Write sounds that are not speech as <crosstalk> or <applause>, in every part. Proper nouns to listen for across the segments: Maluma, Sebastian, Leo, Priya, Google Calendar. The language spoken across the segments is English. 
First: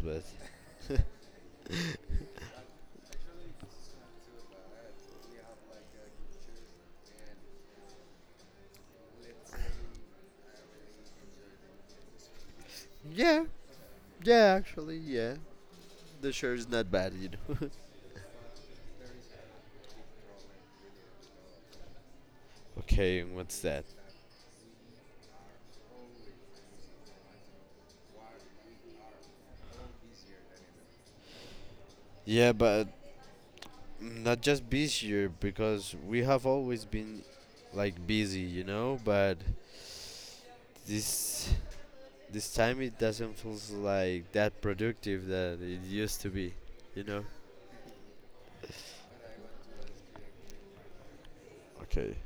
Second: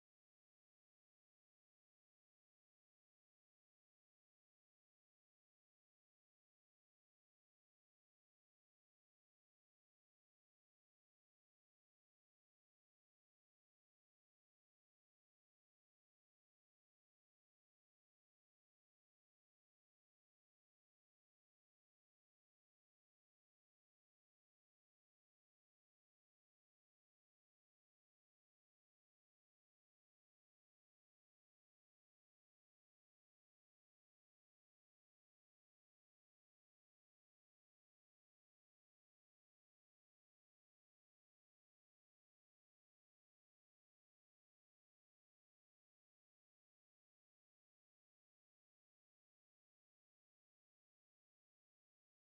but. <laughs> Yeah, yeah, actually, yeah. The shirt is not bad, <laughs> Okay, and what's that? Yeah, but not just this year, because we have always been like busy, but This this time it doesn't feel like that productive that it used to be, you know. Okay,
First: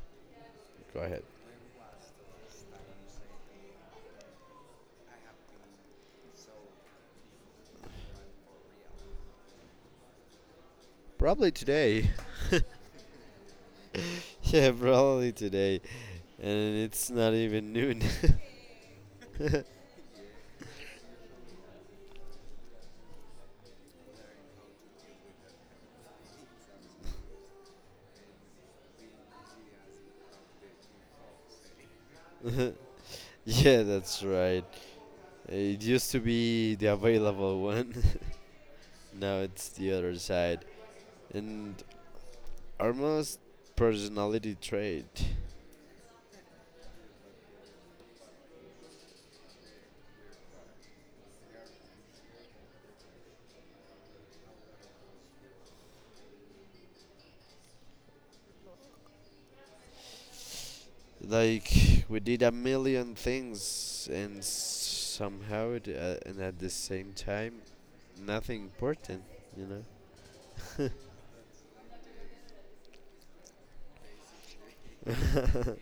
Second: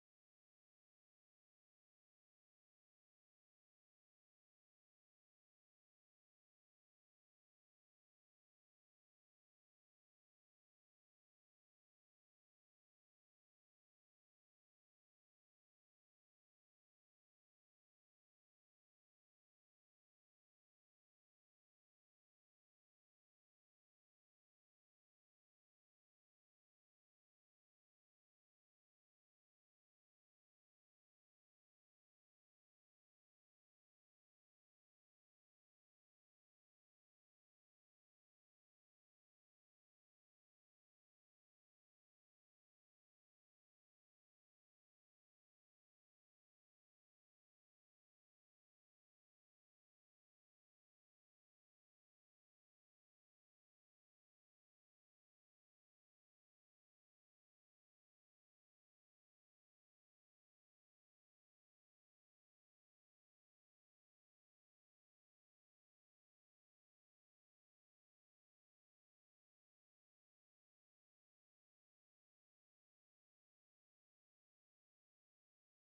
go ahead. Probably today. <laughs> Yeah, probably today. And it's not even noon. <laughs> Yeah, that's right. It used to be the available one. <laughs> Now it's the other side. And almost personality trait. Like we did a million things, and somehow, it, and at the same time, nothing important. You know.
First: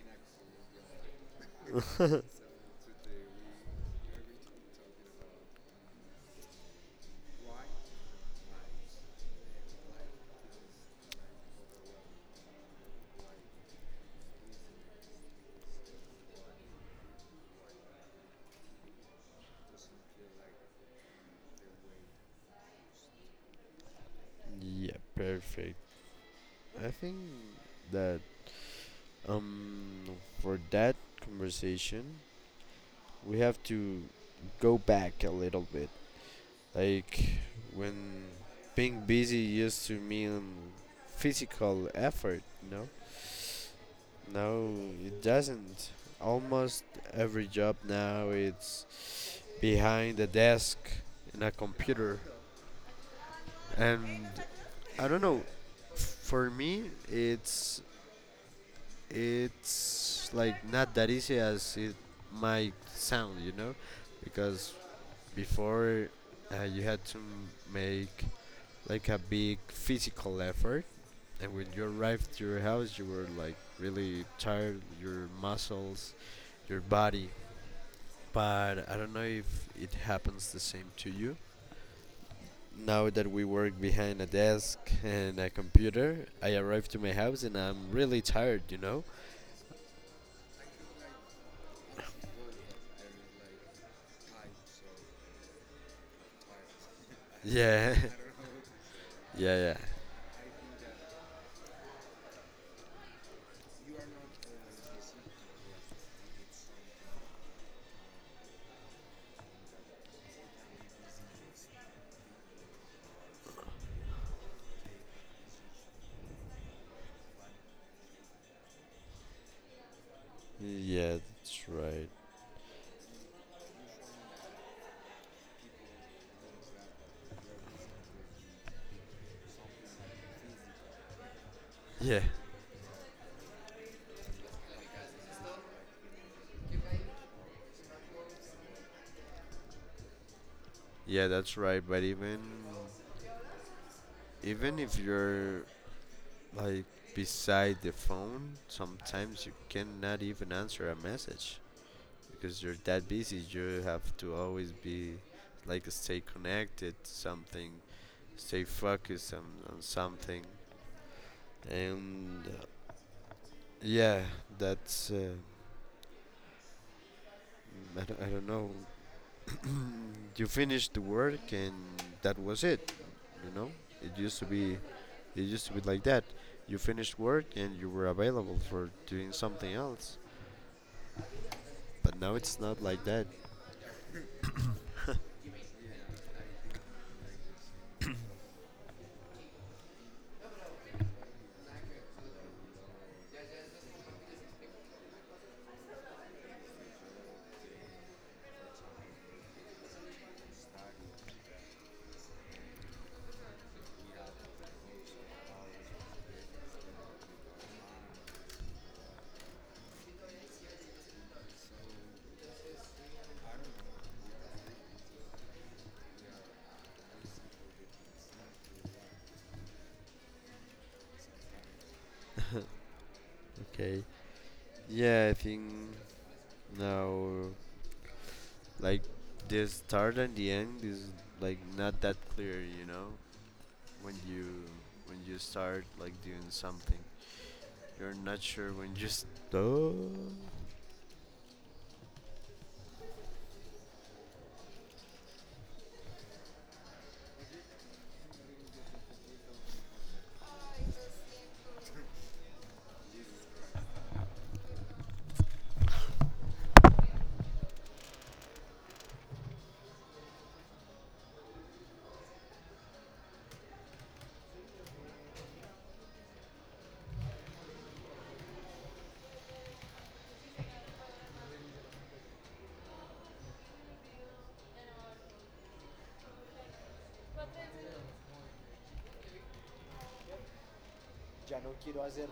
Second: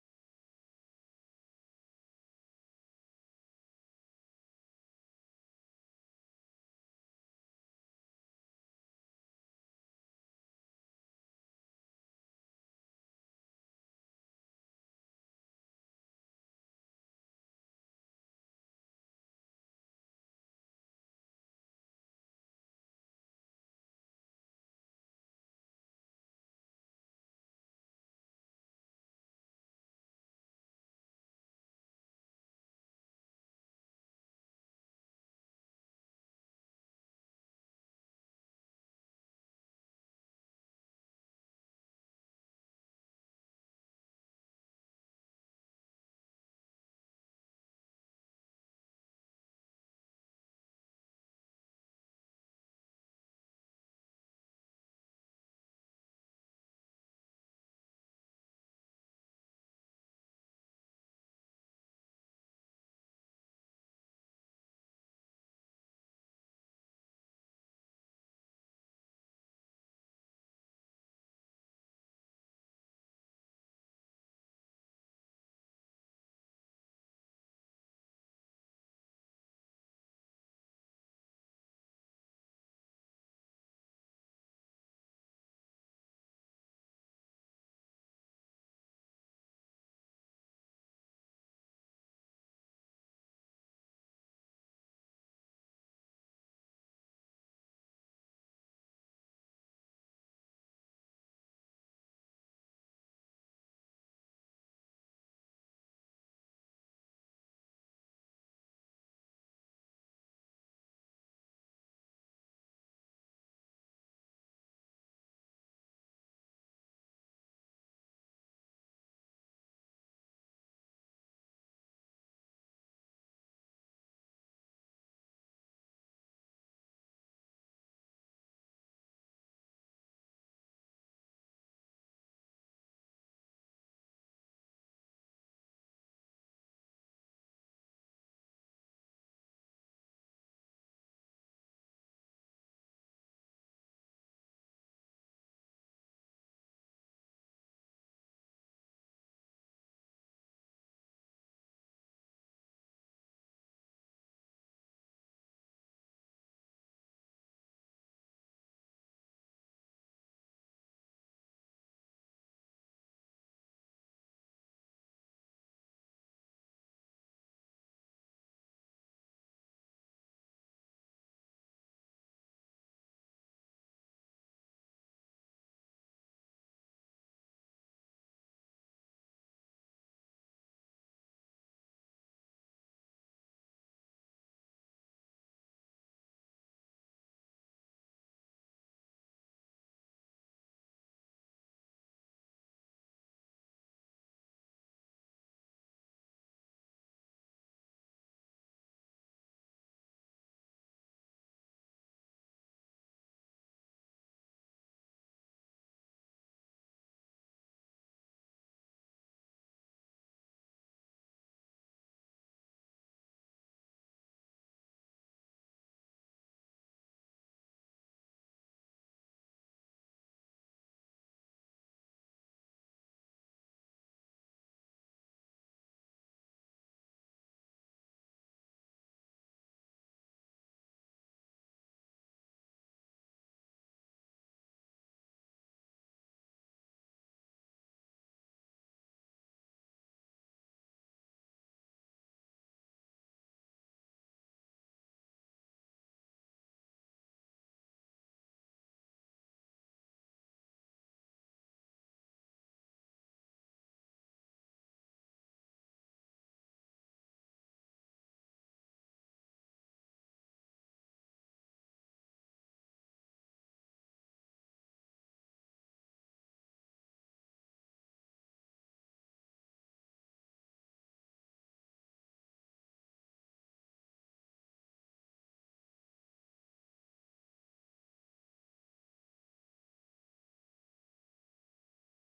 <laughs> Yeah, perfect. I think that um for that conversation, we have to go back a little bit. Like when being busy used to mean physical effort, you know? No, it doesn't. Almost every job now it's behind a desk in a computer, and I don't know. For me, it's like not that easy as it might sound, because before you had to make like a big physical effort, and when you arrived to your house, you were like really tired. Your muscles, your body, but I don't know if it happens the same to you. Now that we work behind a desk and a computer, I arrive to my house and I'm really tired, you know? Yeah, <laughs> yeah, yeah. Yeah, that's right. Yeah, yeah, that's right. But even if you're like beside the phone, sometimes you cannot even answer a message because you're that busy. You have to always be like stay connected to something, stay focused on something, and yeah, that's I don't know. You finished the work and that was it, you know it used to be it used to be like that. You finished work and you were available for doing something else, but now it's not like that. Okay. Yeah, I think now, like, this start and the end is like not that clear, when you start like doing something. You're not sure when you stop. Ya no quiero hacer.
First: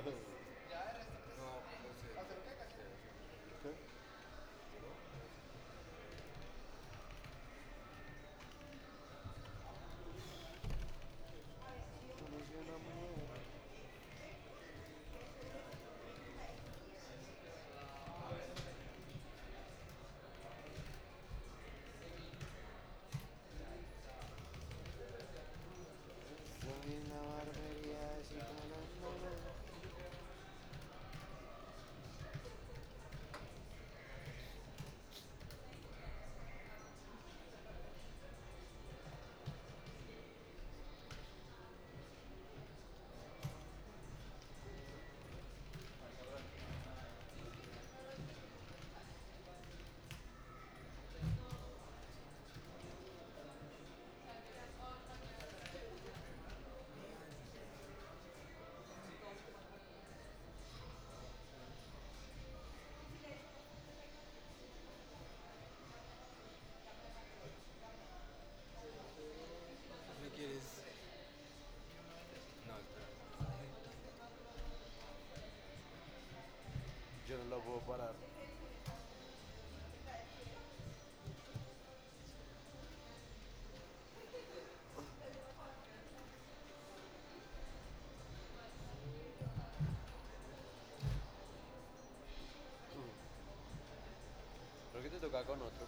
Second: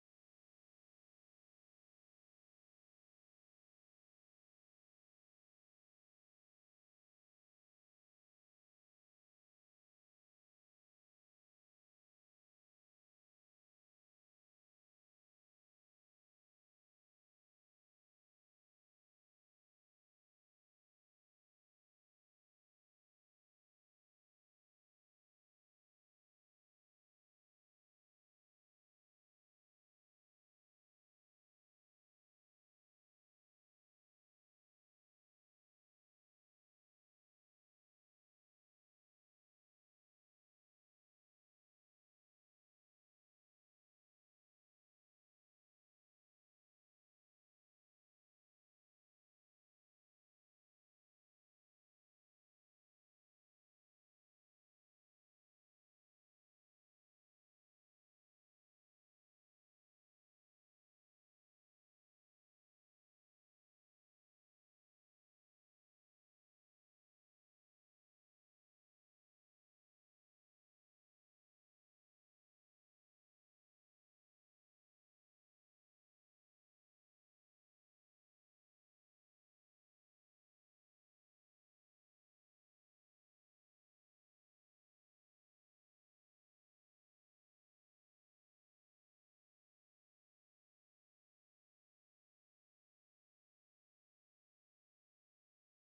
Ay, yo no lo puedo parar. Creo que te toca con otro.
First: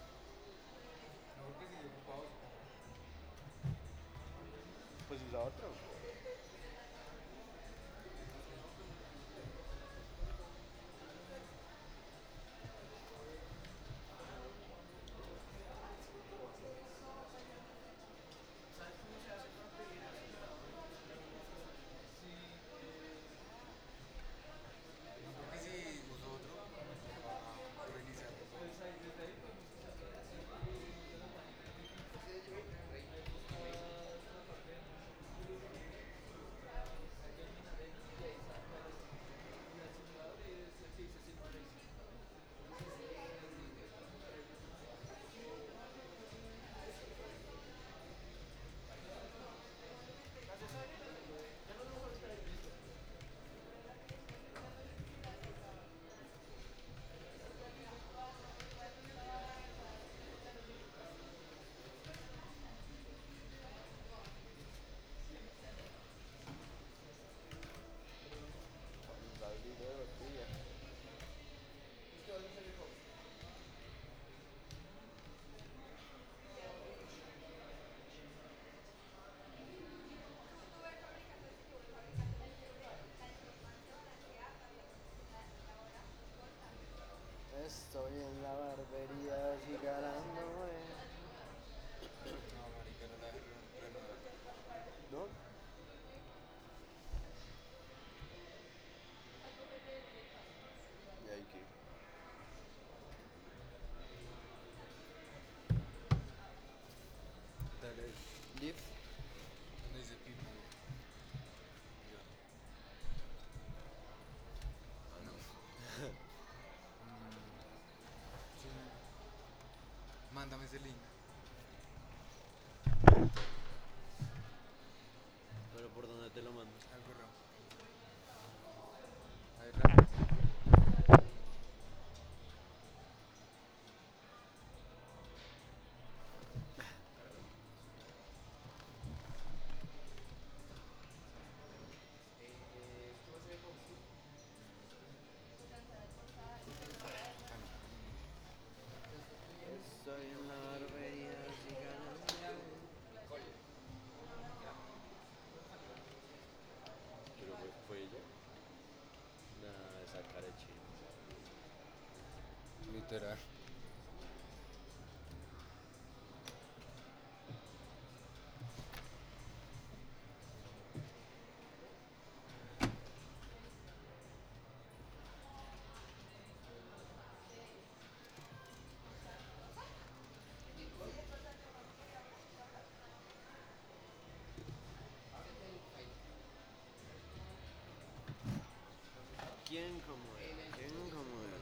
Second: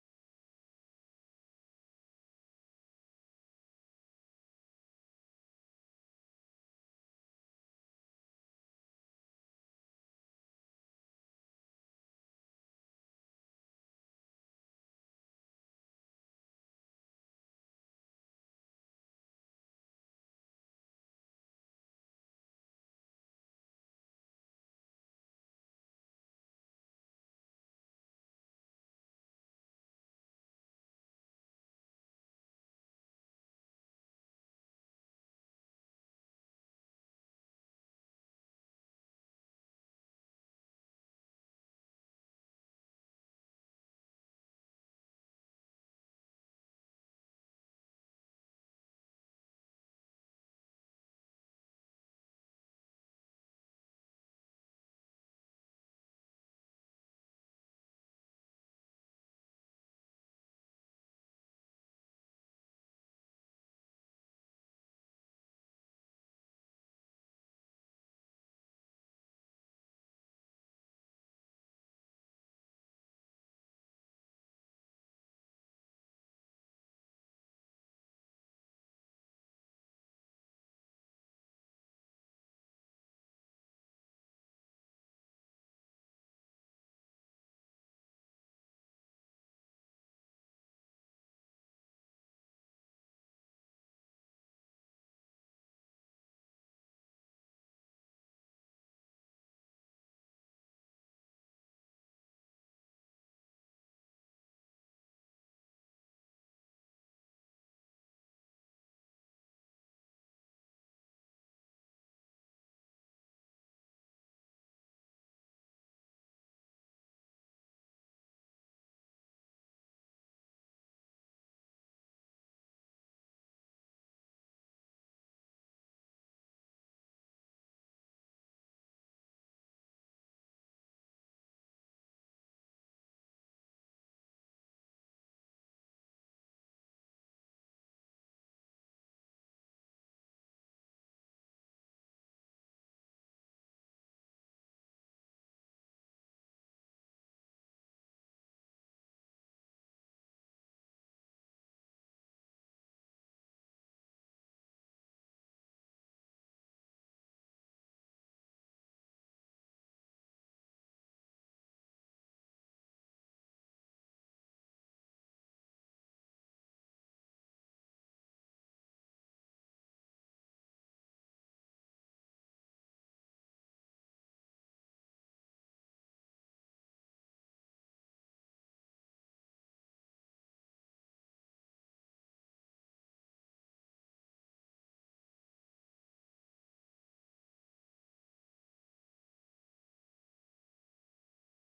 Estoy en la barbería acicalándome. ¿No? ¿Y ahí qué? Live. ¿Pero por dónde te lo mando? Pero fue ella. Nada, esa cara de ¿quién como él? ¿Quién como él?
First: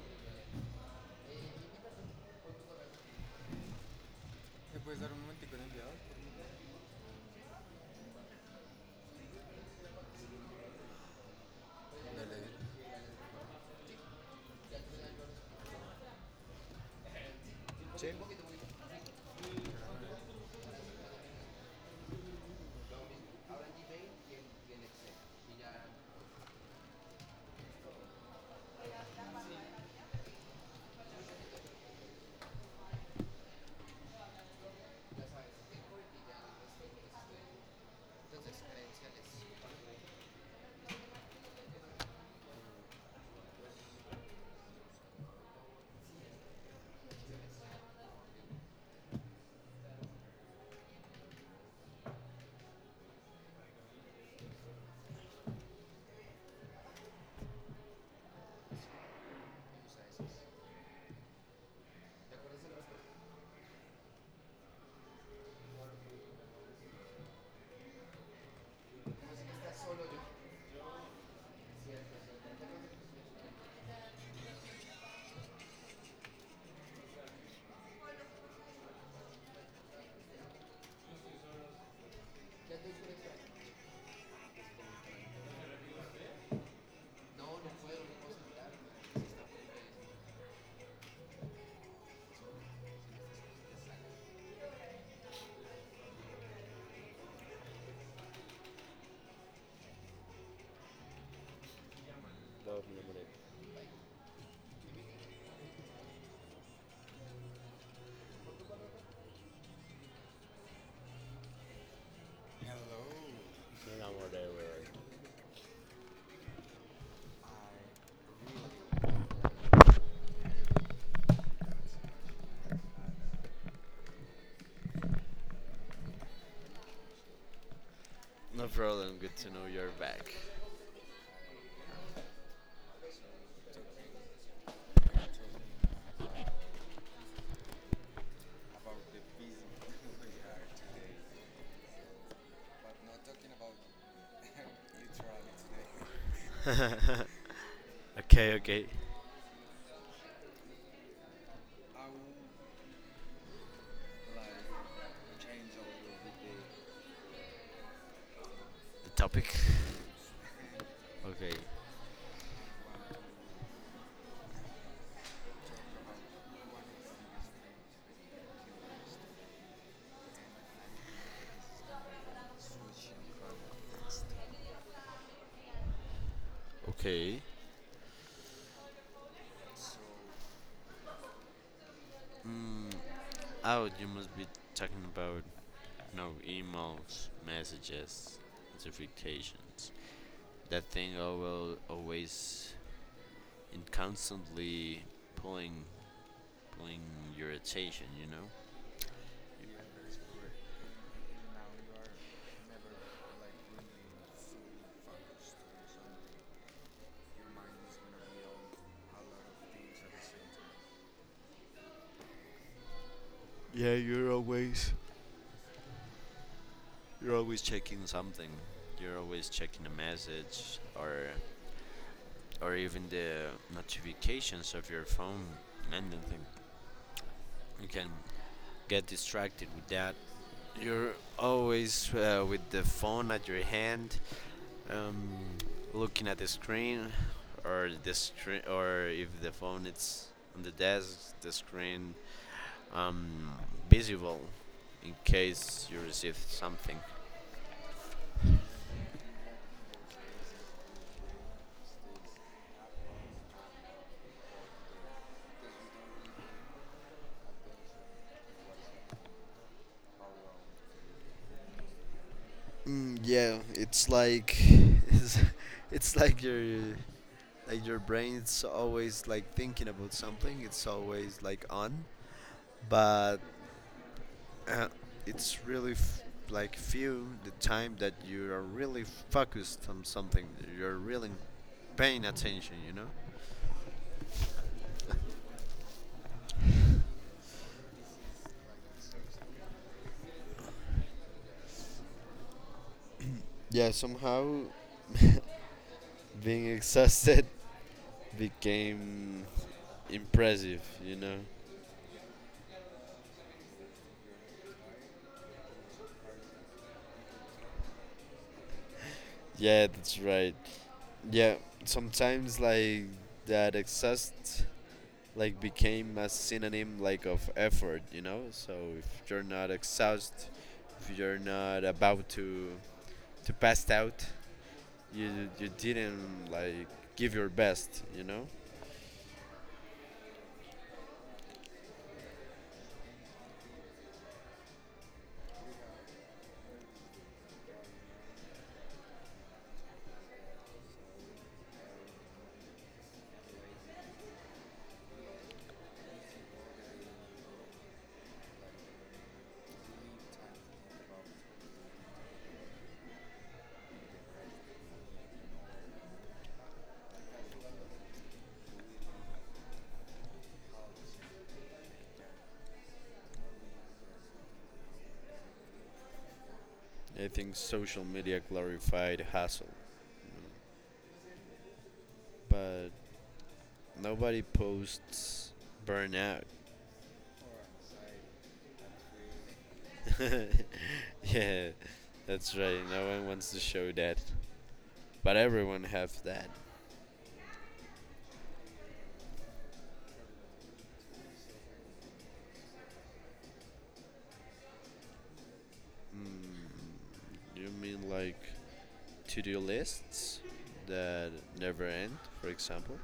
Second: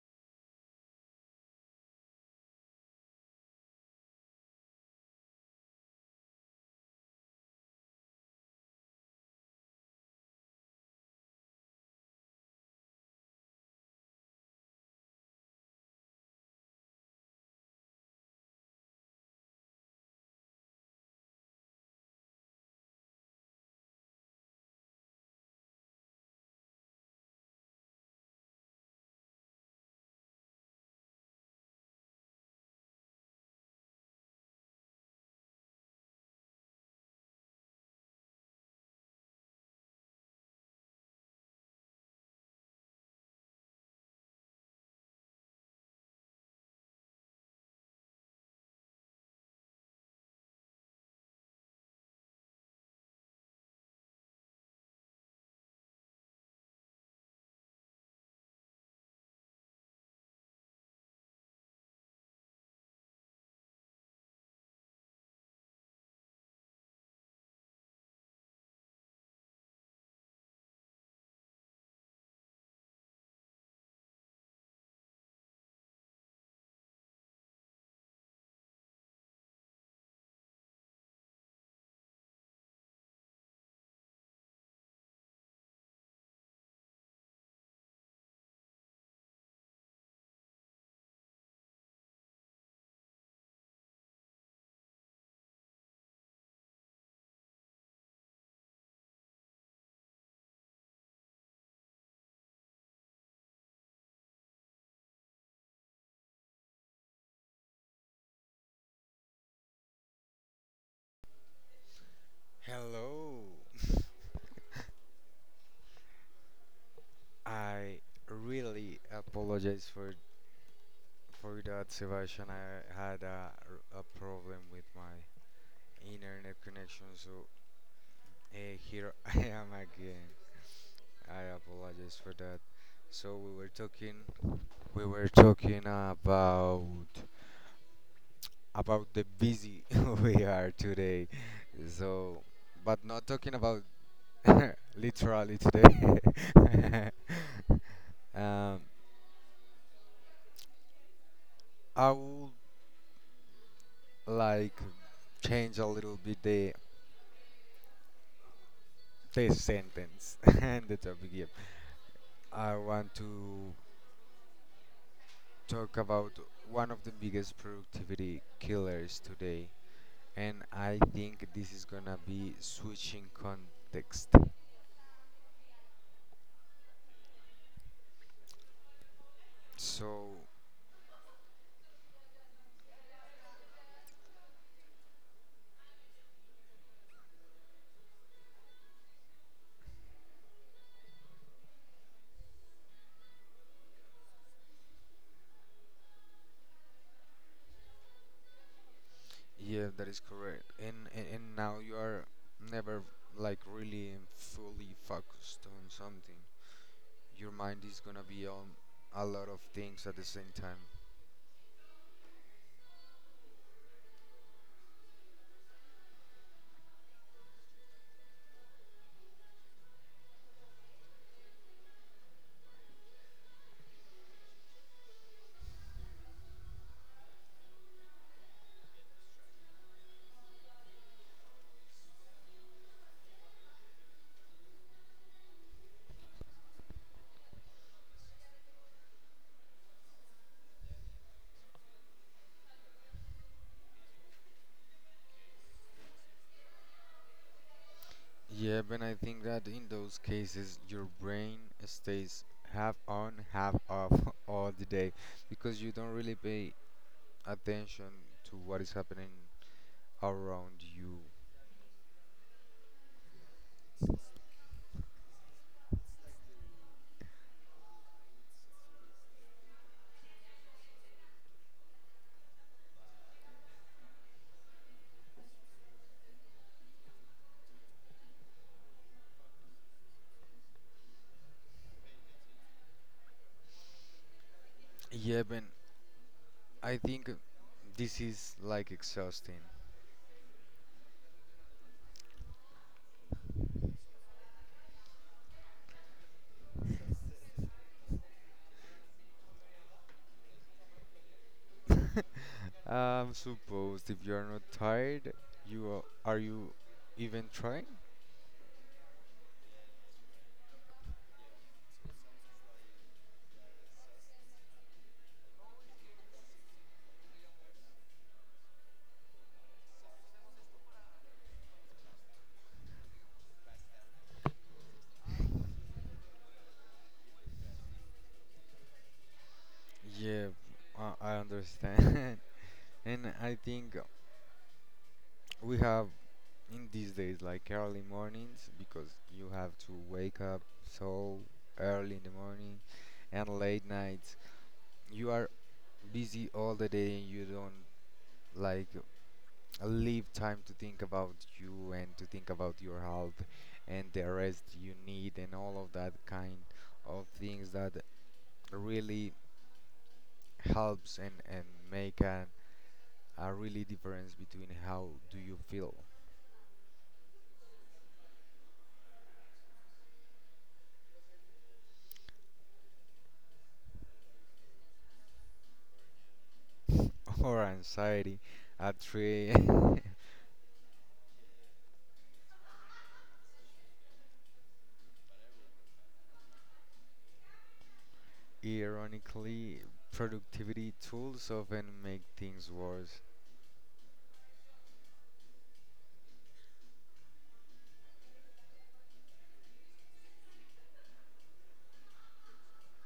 Hello. I really apologize for that, Sebastian. I had a problem with my internet connection, so No here problem. <laughs> Good I to know am you're again. back. I apologize for that. So we were talking about the busy <laughs> we are today. So, but not talking about <laughs> literally <laughs> today. <laughs> Okay, um, okay. I would like change a little bit The topic. the sentence <laughs> and the topic here. Okay, I want to talk about one of the biggest productivity killers today, and I think this is gonna be switching context. okay. So Mm, oh, you must be talking about no, emails, messages, notifications. That thing I will always and constantly pulling, pulling your attention. Yeah, that is correct. And now you are never like really fully focused on something. Your mind is gonna be on a lot of things at the same time. Yeah, you're always checking something. You're always checking a message, or even the notifications of your phone, anything. You can get distracted with that. You're always with the phone at your hand, um, looking at the screen, or if the phone is on the desk, the screen um, visible in case you receive something. Yeah, but I think that in those cases, your brain stays half on, half off <laughs> all the day because you don't really pay attention to what is happening around you. Mm, yeah, it's like <laughs> it's, it's like you're like your brain's always like thinking about something. It's always like on, but <clears throat> uh, it's really like, few the time that you are really focused on something. You're really paying attention. Yeah, but I think this is like exhausting. Yeah. Somehow, being exhausted <laughs> became impressive. I'm supposed if you are not tired, are you even trying? Yeah, that's right. Yeah. Sometimes, like, that exhaust, like, became a synonym like of effort, so if you're not exhausted, if you're not about to pass out, you you didn't, like, give your best, Yeah, I understand. <laughs> And I think we have in these days, like early mornings, because you have to wake up so early in the morning and late nights. You are busy all the day and you don't like leave time to think about you and to think about your health and the rest you need and all of that kind of things that really helps and make a really difference between how do you feel I think social media glorified hustle, but nobody posts burnout. <laughs> or anxiety at 3. <laughs> <laughs> Yeah, that's right. No one wants to show that, but everyone have that. Ironically, productivity tools often make things worse. mm, you mean like to-do lists that never end, for example?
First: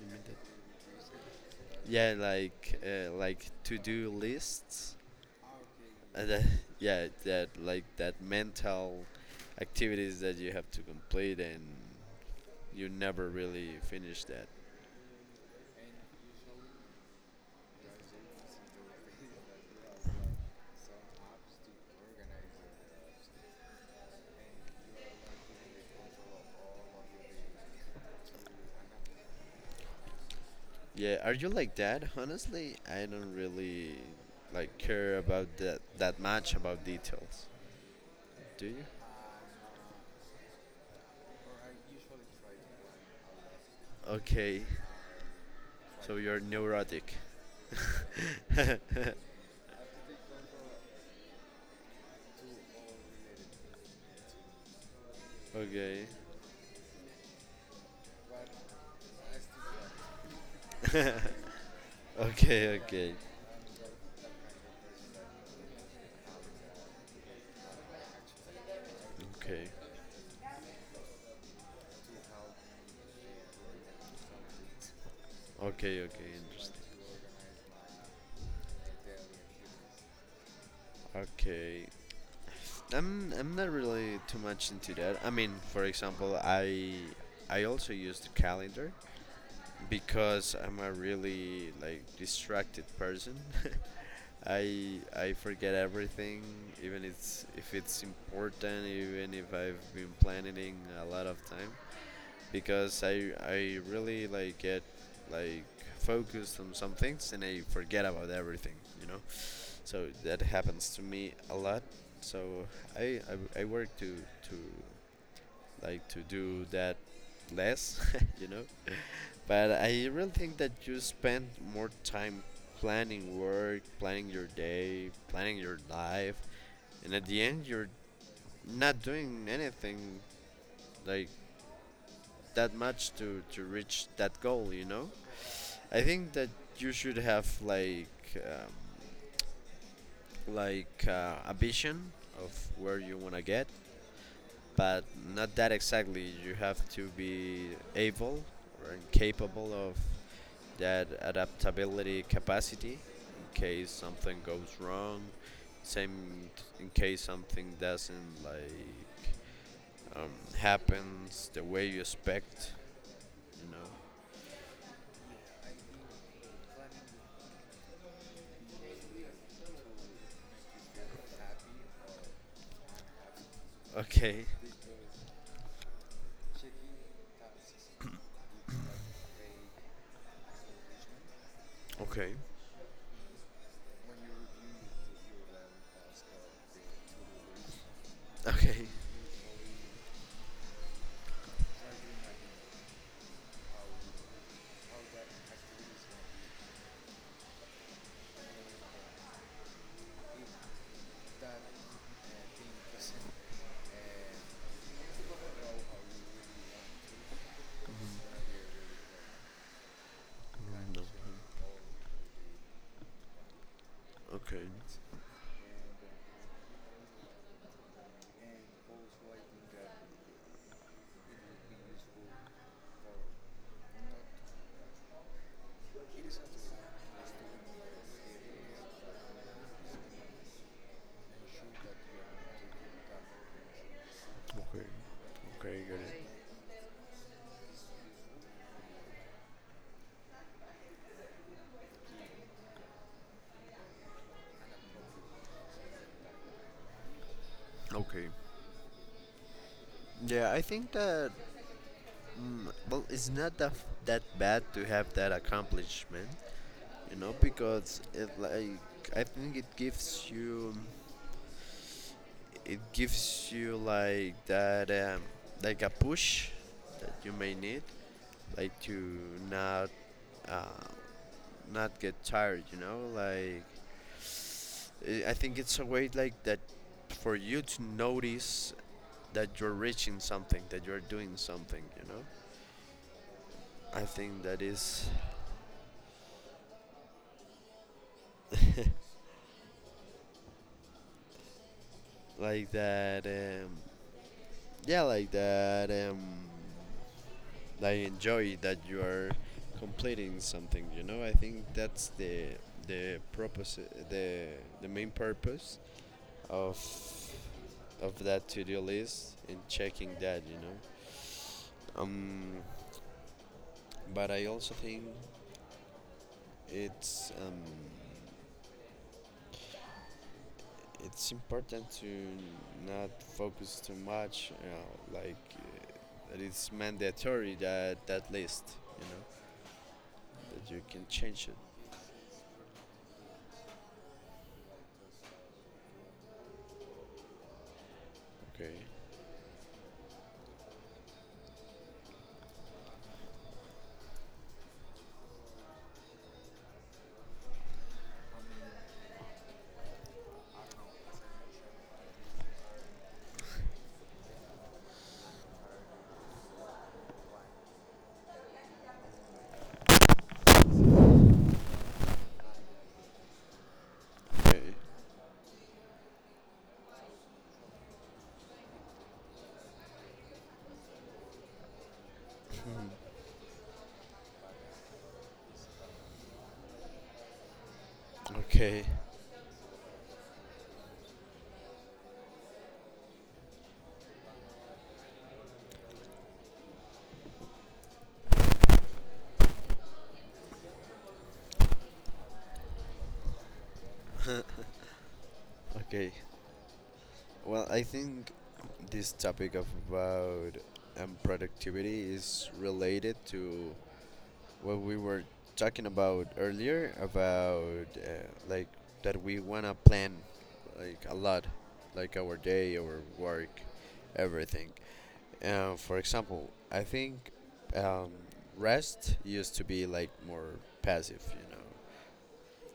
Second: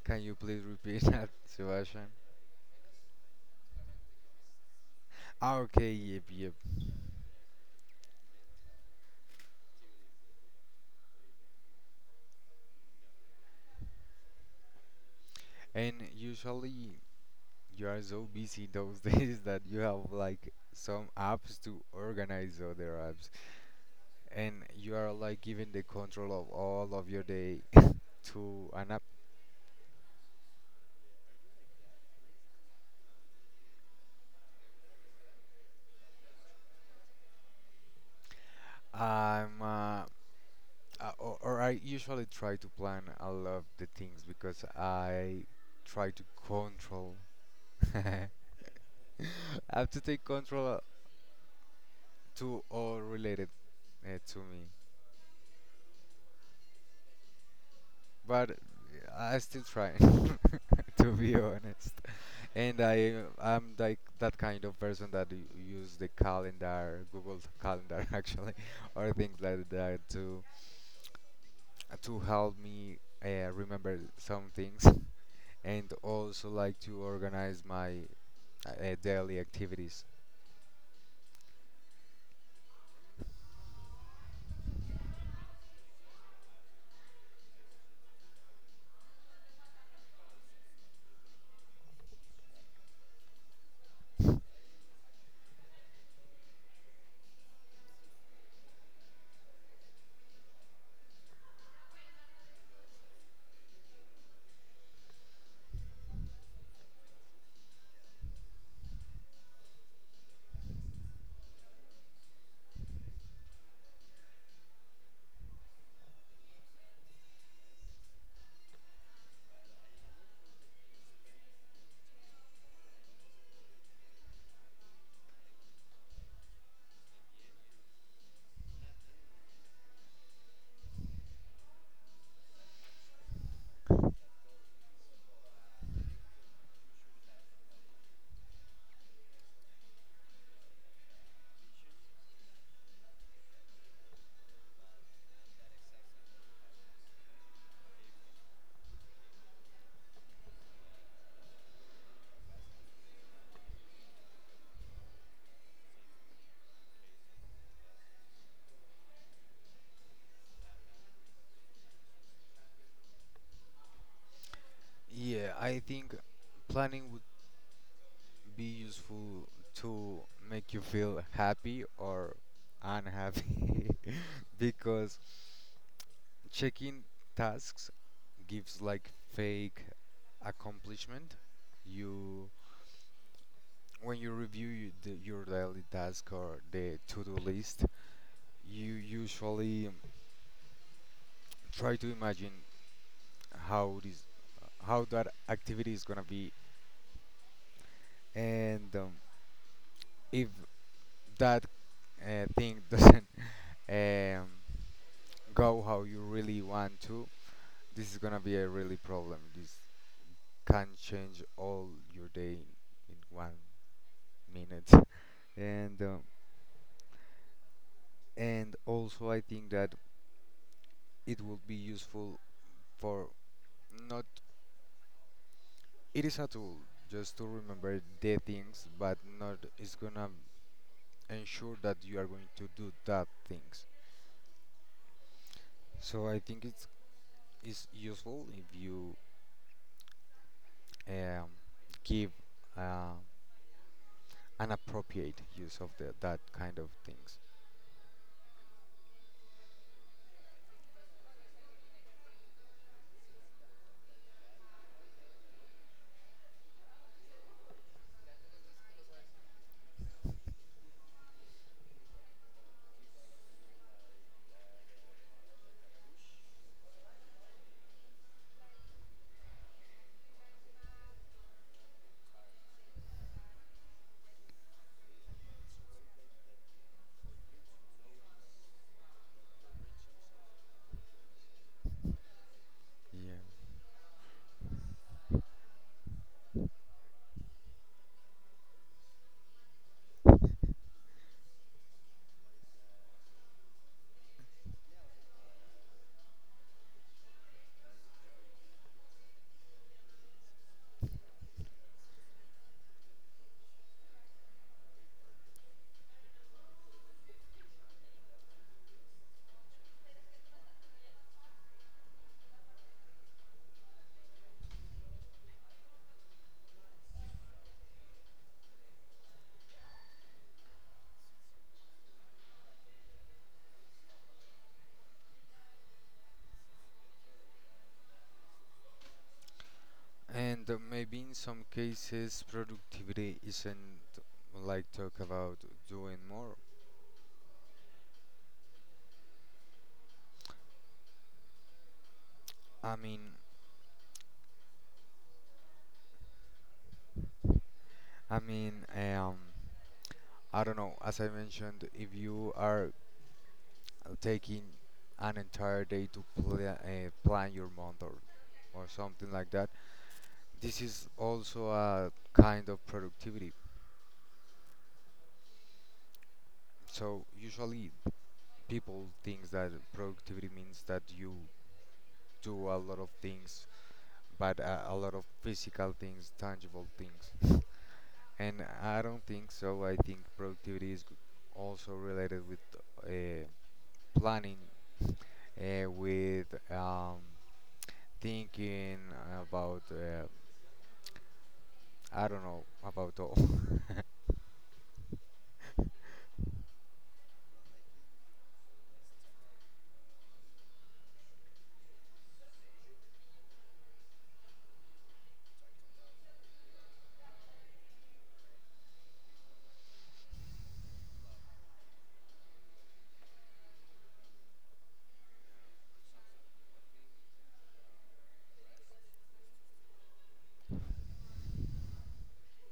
You mean Can that? you please repeat <laughs> that, Sebastian? Yeah, like to-do lists, Ah, okay, yep, and then, yep. <laughs> yeah, that, like, that mental activities that you have to complete and you never really finish that. And usually you are so busy those <laughs> days that you have like some apps to organize other apps, and you are like giving the control of all of your day <laughs> to an app. Yeah, are you like that? Honestly, I don't really like care about that much, about details. Do you? I'm Or, I usually try to plan a lot of the things Okay, because I try so to you're neurotic. control. <laughs> <laughs> I <laughs> have to take control to all related to me, Okay. but I still try <laughs> <laughs> Okay, to be honest. And okay, I'm like that kind of person that use the calendar, Google Calendar <laughs> actually, or things okay, like that to help me remember some things, <laughs> and okay, okay. also like Interesting. to organize my daily activities. Okay, I'm not really too much into that. I mean, for example, I also use the calendar because I'm a really like distracted person. <laughs> I forget everything, even it's, if it's important, even if I've been planning a lot of time. Because I really like get, like, focused on some things and I forget about everything, you know. So that happens to me a lot. So I I work to to like to do that less, <laughs> you know. But I really think that you spend more time planning work, planning your day, planning your life, and at the end you're not doing anything like that much to reach that goal. I think that you should have um, like a vision of where you want to get, but not that exactly. You have to be able, or capable of, that adaptability capacity in case something goes wrong. Same in case something doesn't, like, um, happens the way you expect. You know. <laughs> Yeah, I think planning be useful to make you feel happy or unhappy Okay. <laughs> because checking tasks gives like fake accomplishment Okay. you when you review your daily task or the to-do list Okay. you usually try to imagine how this how that activity is gonna be and if that thing <laughs> doesn't um, go how you really want to, this is gonna be a really problem. This can Mm, change all your day in one okay. minute, <laughs> and um, and also I think that it will be useful for not. It is a tool just to remember the things, but not. It's gonna ensure that you are going to do that things. Okay. Okay. Got it. So I think it's is useful if you um, give uh, an appropriate use of that kind of things. Okay. Yeah, I think that, well, it's not that that bad to have that accomplishment, because it, like, I think it gives you like that, like, a push that you may need, like, to not uh, not get tired, like, I think it's a way, like that, for you to notice that you're reaching something, that you're doing something, you know? Yeah, I think that is like that, yeah, like that, like, enjoy that you are completing something, you know? I think that's the purpose, the, the main purpose of, of that to-do list and checking that, you know? Um, but I also think it's, it's important to not focus too much. Like, that it's mandatory, that that list. You know that and you can maybe in change it. some cases productivity isn't like talk about doing more. Okay. I mean, I mean, I don't know. As I mentioned, if you are taking an entire day to plan your month or something like that, this is also a kind of productivity. Okay. So usually people think that productivity means that you do a lot of things but a lot of physical things, tangible things. And Okay. I don't think so. I think productivity is also related with uh, planning, with thinking about, I don't know, about all. <laughs> Okay. Well, I think this topic of, about, productivity, is related to what we were talking about earlier, about, uh, like, that we wanna plan, like, a lot, like, our day, our work, everything. For example, I think, um, rest used to be like more passive, you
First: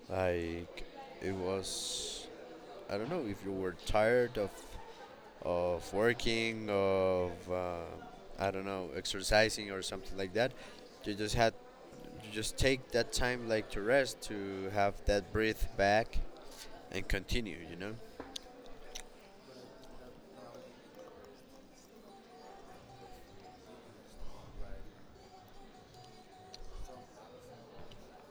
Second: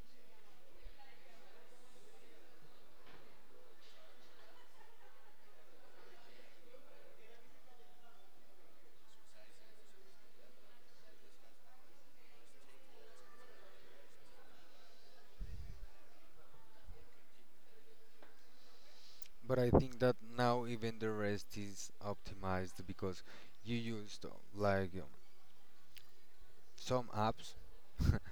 know, like, it was. I don't know if you were tired of working, of, I don't know, exercising or something like that. You just had you just take that time like to rest, to have that breath back, and continue. You know? But I think that now even the rest is optimized because you used like some apps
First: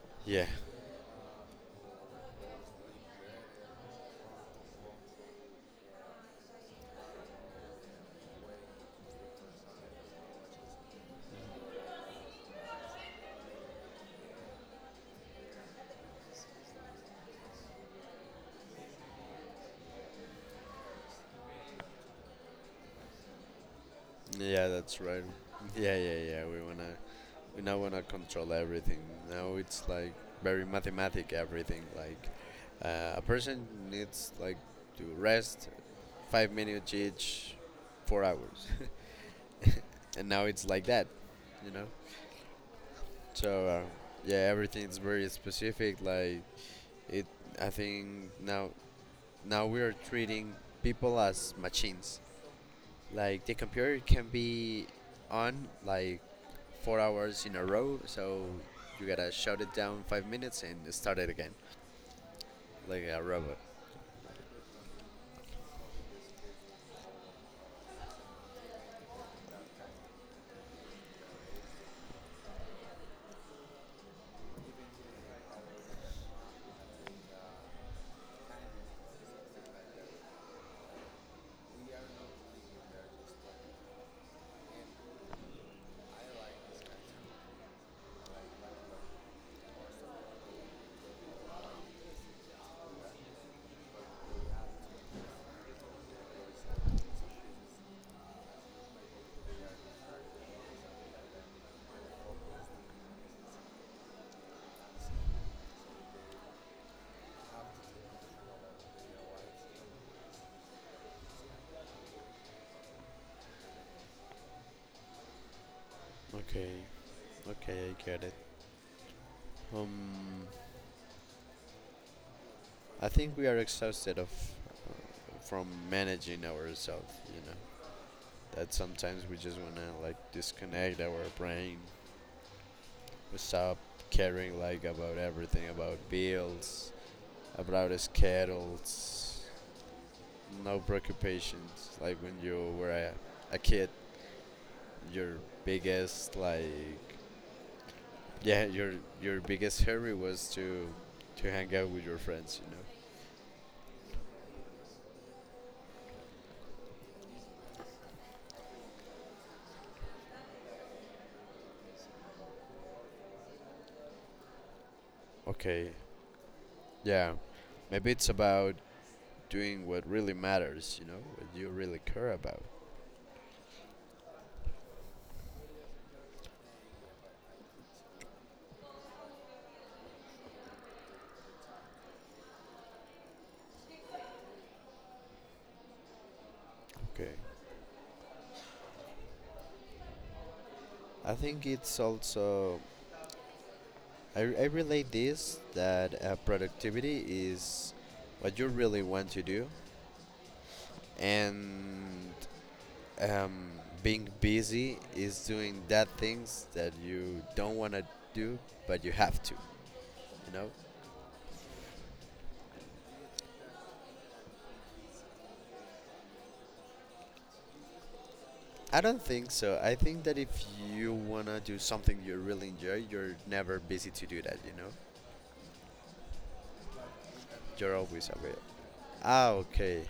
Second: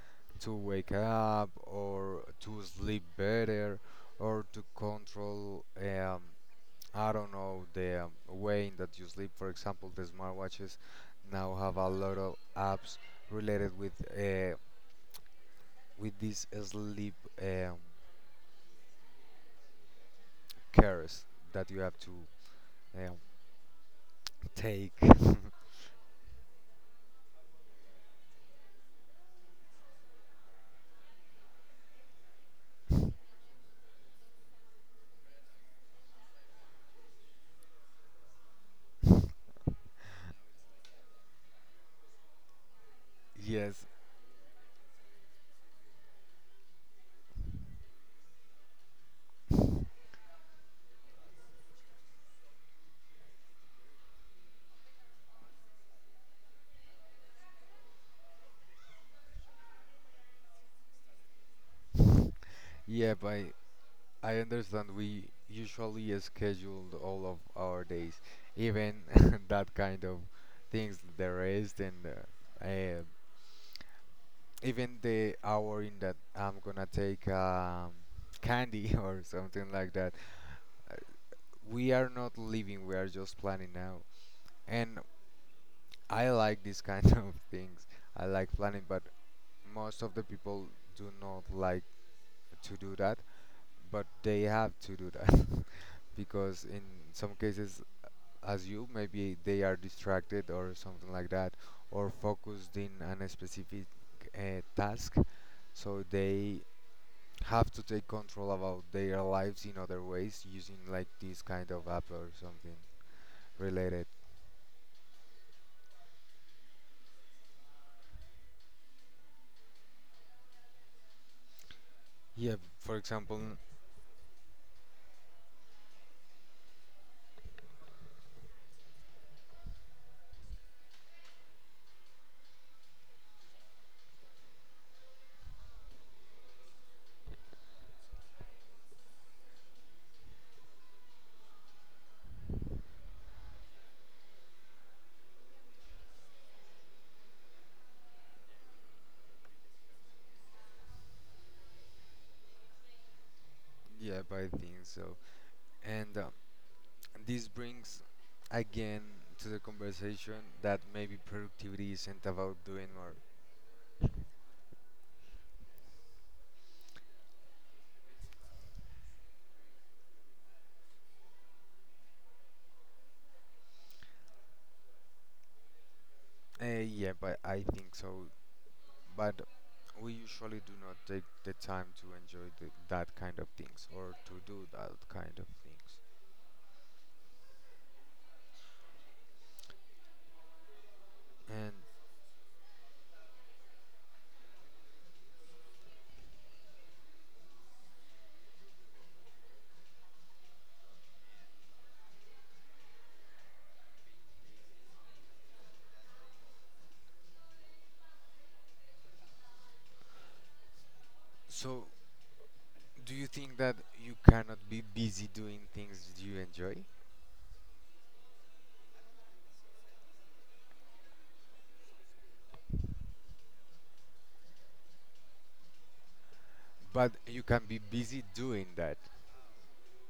<laughs> Yeah, to wake up or to sleep better or to control I don't know the way in that you sleep. For example, the smartwatches now have a lot of apps related uh, with these sleep um, cares that you have to um, yeah, take that's right. Yeah, yeah, yeah. We now wanna control everything. Now it's like very mathematic, everything. Like, a person needs, like, to rest 5 minutes each, 4 hours, <laughs> and now it's like that. You know? So, <laughs> yes yeah, everything's very specific. Like, it, I think now, we are treating people as machines. Like the computer can be on like 4 hours in a row, so you gotta shut it down 5 minutes and start it again, <laughs> like yeah a but. robot. I understand we usually scheduled all of our days, even <laughs> that kind of things, the rest and even the hour in that I'm gonna take candy <laughs> or something like that. Uh, We are not living, we are just planning now. And I like this kind <laughs> of things. I like planning, but most of the people do not like to do that, but they have to do that <laughs> because in some cases as you. Maybe they are distracted or something like that, or focused in on a specific task. So they have to take control about their lives in other ways using like this kind of app or something related. Okay, okay, I get it. Um, Yeah, for I think example, we are exhausted of, from managing ourselves. That sometimes we just wanna, like, disconnect our brain, stop caring, like, about everything, about bills, about schedules, no preoccupations. Like when you were a kid, your biggest, like, yeah, your biggest hurry was to hang out with your friends, yeah, I think so. And this brings again to the conversation that maybe productivity isn't about doing more. Okay, yeah, maybe it's about doing what really matters, what you really care about. Yeah, but I think so. But we usually do not take the time to enjoy that kind of things or to do that kind of things. Okay, I think And it's also, I relate this, that, productivity is what you really want to do, and, um, being busy is doing that things that you don't want to do, but you have to. You know, so, do you think that you cannot be busy doing things you enjoy, I don't think so. I think that if you wanna do something you really enjoy, you're never busy to do that. But you can be You're busy always aware. doing that? Ah, okay,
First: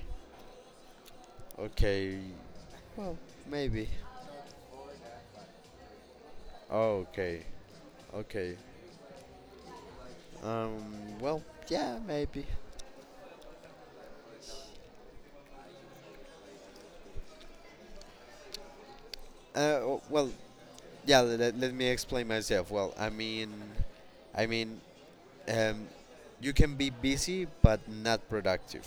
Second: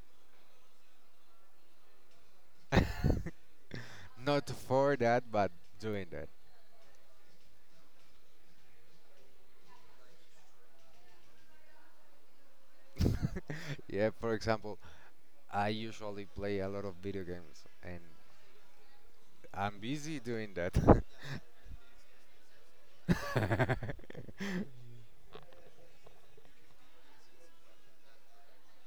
okay, <laughs> maybe. Not for that, but doing that. Oh, okay, okay. Well, yeah, maybe. <laughs> Yeah, for example, I usually play a lot of video games and I'm busy Well, doing that. yeah. Let me explain myself. Well, I mean, <laughs> I mean, um, you can be busy but not productive.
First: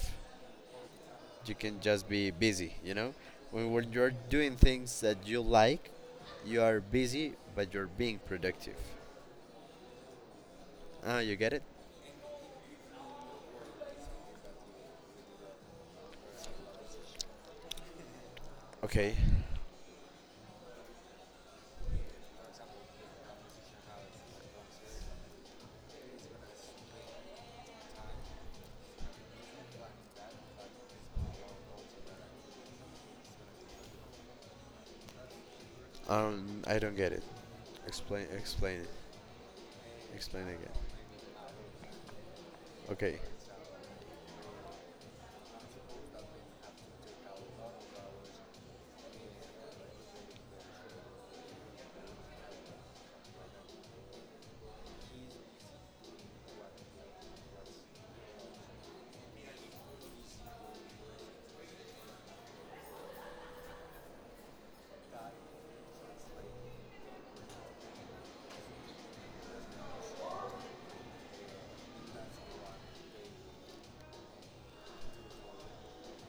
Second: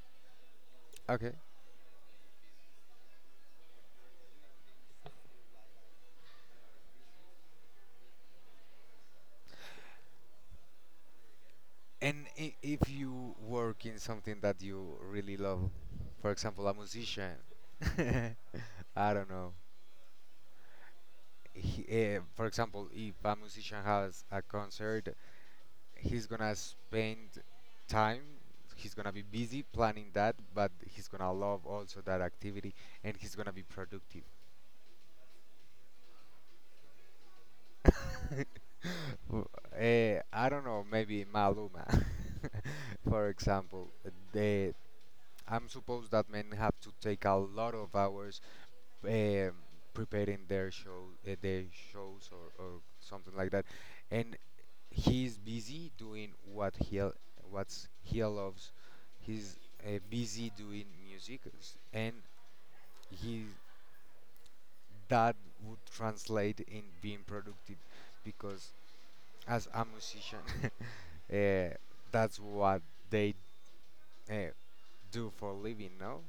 <laughs> okay. You can just be busy. When you're doing things that you like, you are busy but you're being productive. Ah, you get it? And if you work in something that you really love, for example, a musician, <laughs> I Okay. don't know. For example, if a musician has a concert, he's gonna spend time. He's gonna be busy planning that, but he's gonna love also that activity, and he's gonna be productive. I don't get it. <laughs> Explain, Uh, explain it. I Explain don't again. know. Maybe Maluma, <laughs> Okay. for example, the I'm supposed that men have to take a lot of hours um, preparing their show, their shows or, something like that, and he's busy doing what what's he loves. He's busy doing music, and he that would translate in being productive, because as a musician, <laughs> uh, that's what they uh, do for living. No,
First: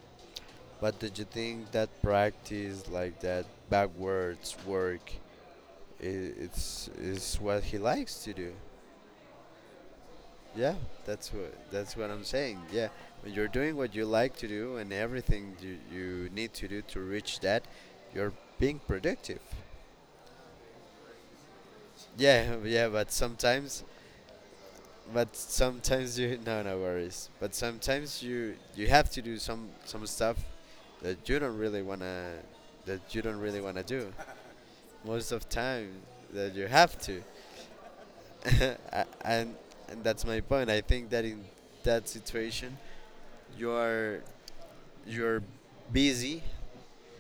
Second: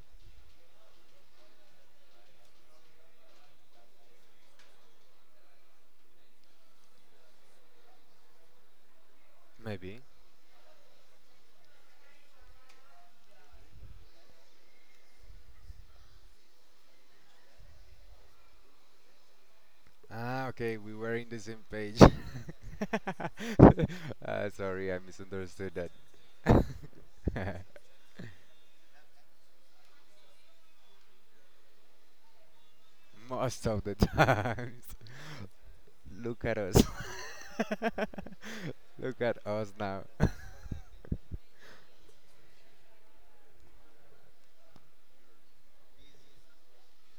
But did you think that practice like that backwards work? It's is what he likes to do. maybe. Yeah, that's what I'm saying. Yeah, when you're doing what you like to do and everything you need to do to reach that, you're being productive. Ah, okay, we were in the same page. Yeah, <laughs> yeah, but sometimes, <laughs> Uh, sorry, I misunderstood that. You. No, no worries. But <laughs> sometimes you have to do some stuff that you don't really wanna that you don't really Most of wanna the do. times. Most of time <laughs> Look that at you us. have to. <laughs> <laughs> A- Look at and us and now. that's my point. I think that in that situation, you are you're busy,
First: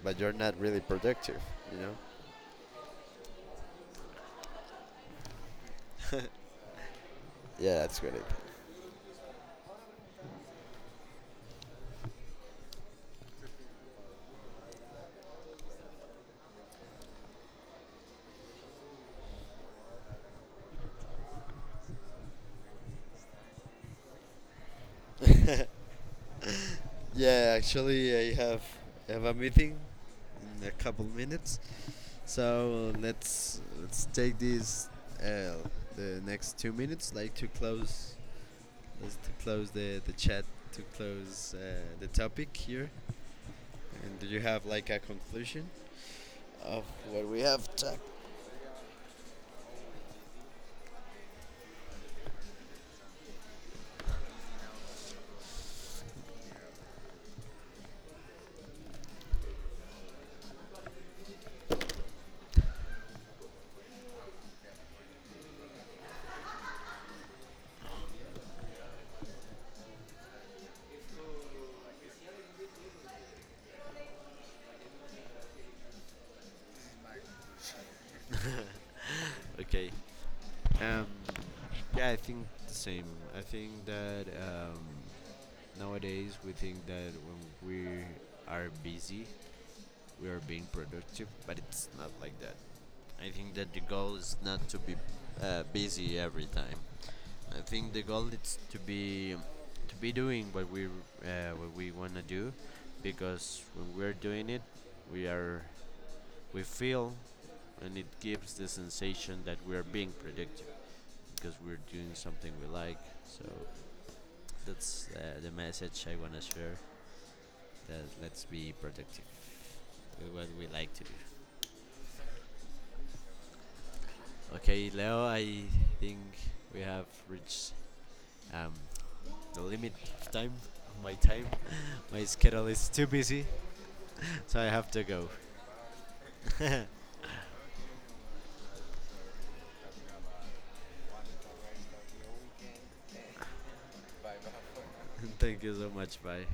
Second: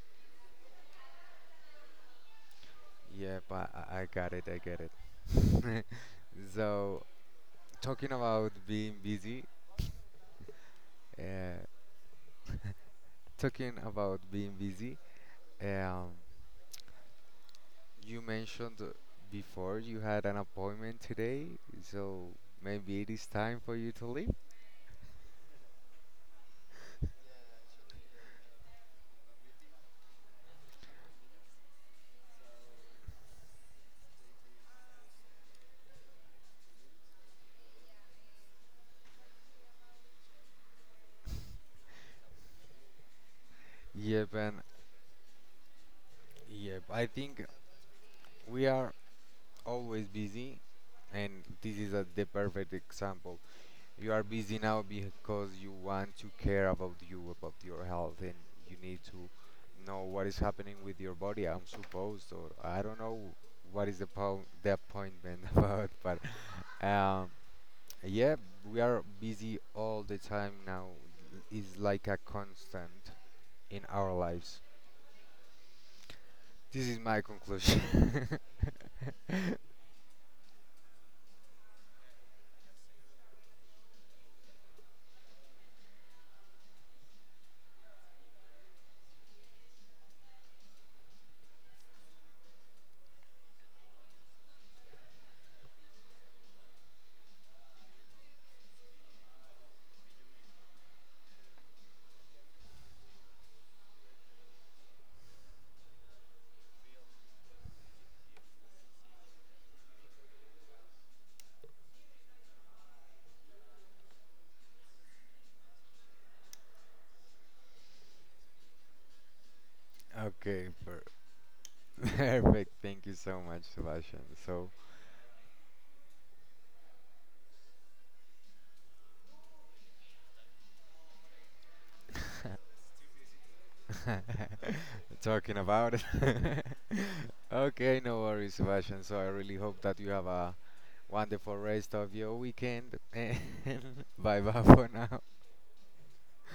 but you're not really productive. You know. Yep, I got it, I get it. <laughs> So, Yeah, that's talking great. about being busy, uh, talking about being busy, um, you mentioned before you had an appointment today, so maybe it is time for you to leave. <laughs> Yeah, actually, I have a meeting in a couple minutes, so let's take this, uh, the next 2 minutes, like, to close, let's to close the chat, to close, the topic here. And do Yep, you and have like a conclusion yep. of I what we think have talked? we are always busy, and this is the perfect example. You are busy now because you want to care about you, about your health, and you need to know what is happening with your body. I'm supposed, or I don't know what is the appointment <laughs> about, but um, yeah, we are busy all the time now. It's like a constant in our lives. This is my conclusion. <laughs> Okay. Um, yeah, I think the same. I think that, nowadays we think that when we are busy, we are being productive, but it's not like that. I think that the goal is not to be, busy every time. I think the goal is to be, doing what we, wanna do, because when we're doing it, we are we feel, and it gives the sensation that we are being productive because we're doing something we like. So that's, the message I want to share. That, let's be productive with what we Okay, like per- to do. <laughs> Perfect. Thank you so much, Sebastian. So, Okay, Leo, I think we have reached, um, the limit of time. My time, <laughs> my schedule is too busy, so I <laughs> have to go. talking about it. <laughs> Okay, no worries, Sebastian. So, I really hope that you have a wonderful rest of your weekend. <laughs> And bye bye for now. <laughs> Thank you so much. Bye.